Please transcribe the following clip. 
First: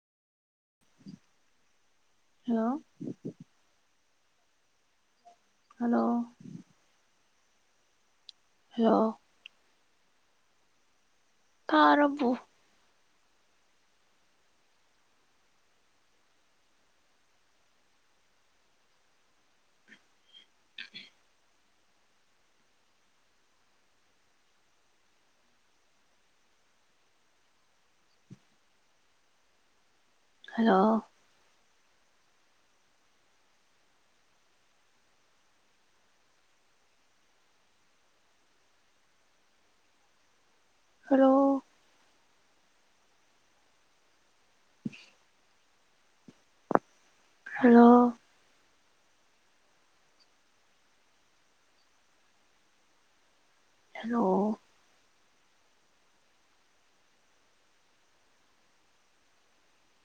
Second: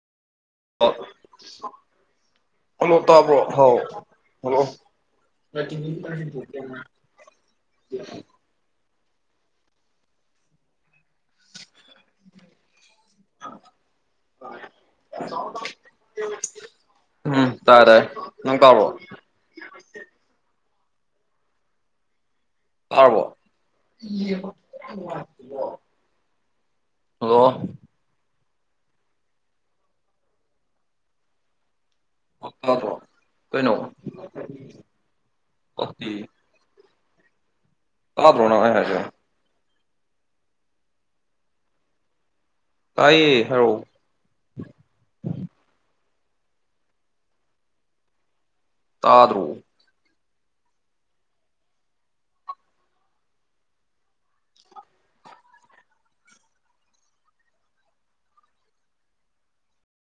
hello ꯑꯃꯣ ꯇꯥꯕ꯭ꯔꯣ ꯍꯥꯎ ꯍꯜꯂꯣ ꯍꯜꯂꯣ ꯄꯁ ꯍꯜꯂꯣ ꯀꯥꯔꯕꯨ ꯎꯝ ꯇꯥꯥꯏꯦ ꯇꯥꯏꯦ ꯅꯪ ꯀꯕꯣ [inaudible] ꯄꯥꯔꯔꯕꯣ ꯍꯜꯂꯣ ꯍꯜꯂꯣ ꯕꯣ ꯀꯩꯅꯣ ꯑꯣꯀꯦ ꯁꯥꯗꯧꯣꯅ ꯍꯥꯏꯁꯨꯣ ꯔꯣ ꯇꯥꯏꯌꯦ ꯍꯂꯣ ꯐ ꯍꯜꯂꯣ ꯇꯥꯗ꯭ꯔꯣ ꯍꯜꯂꯣ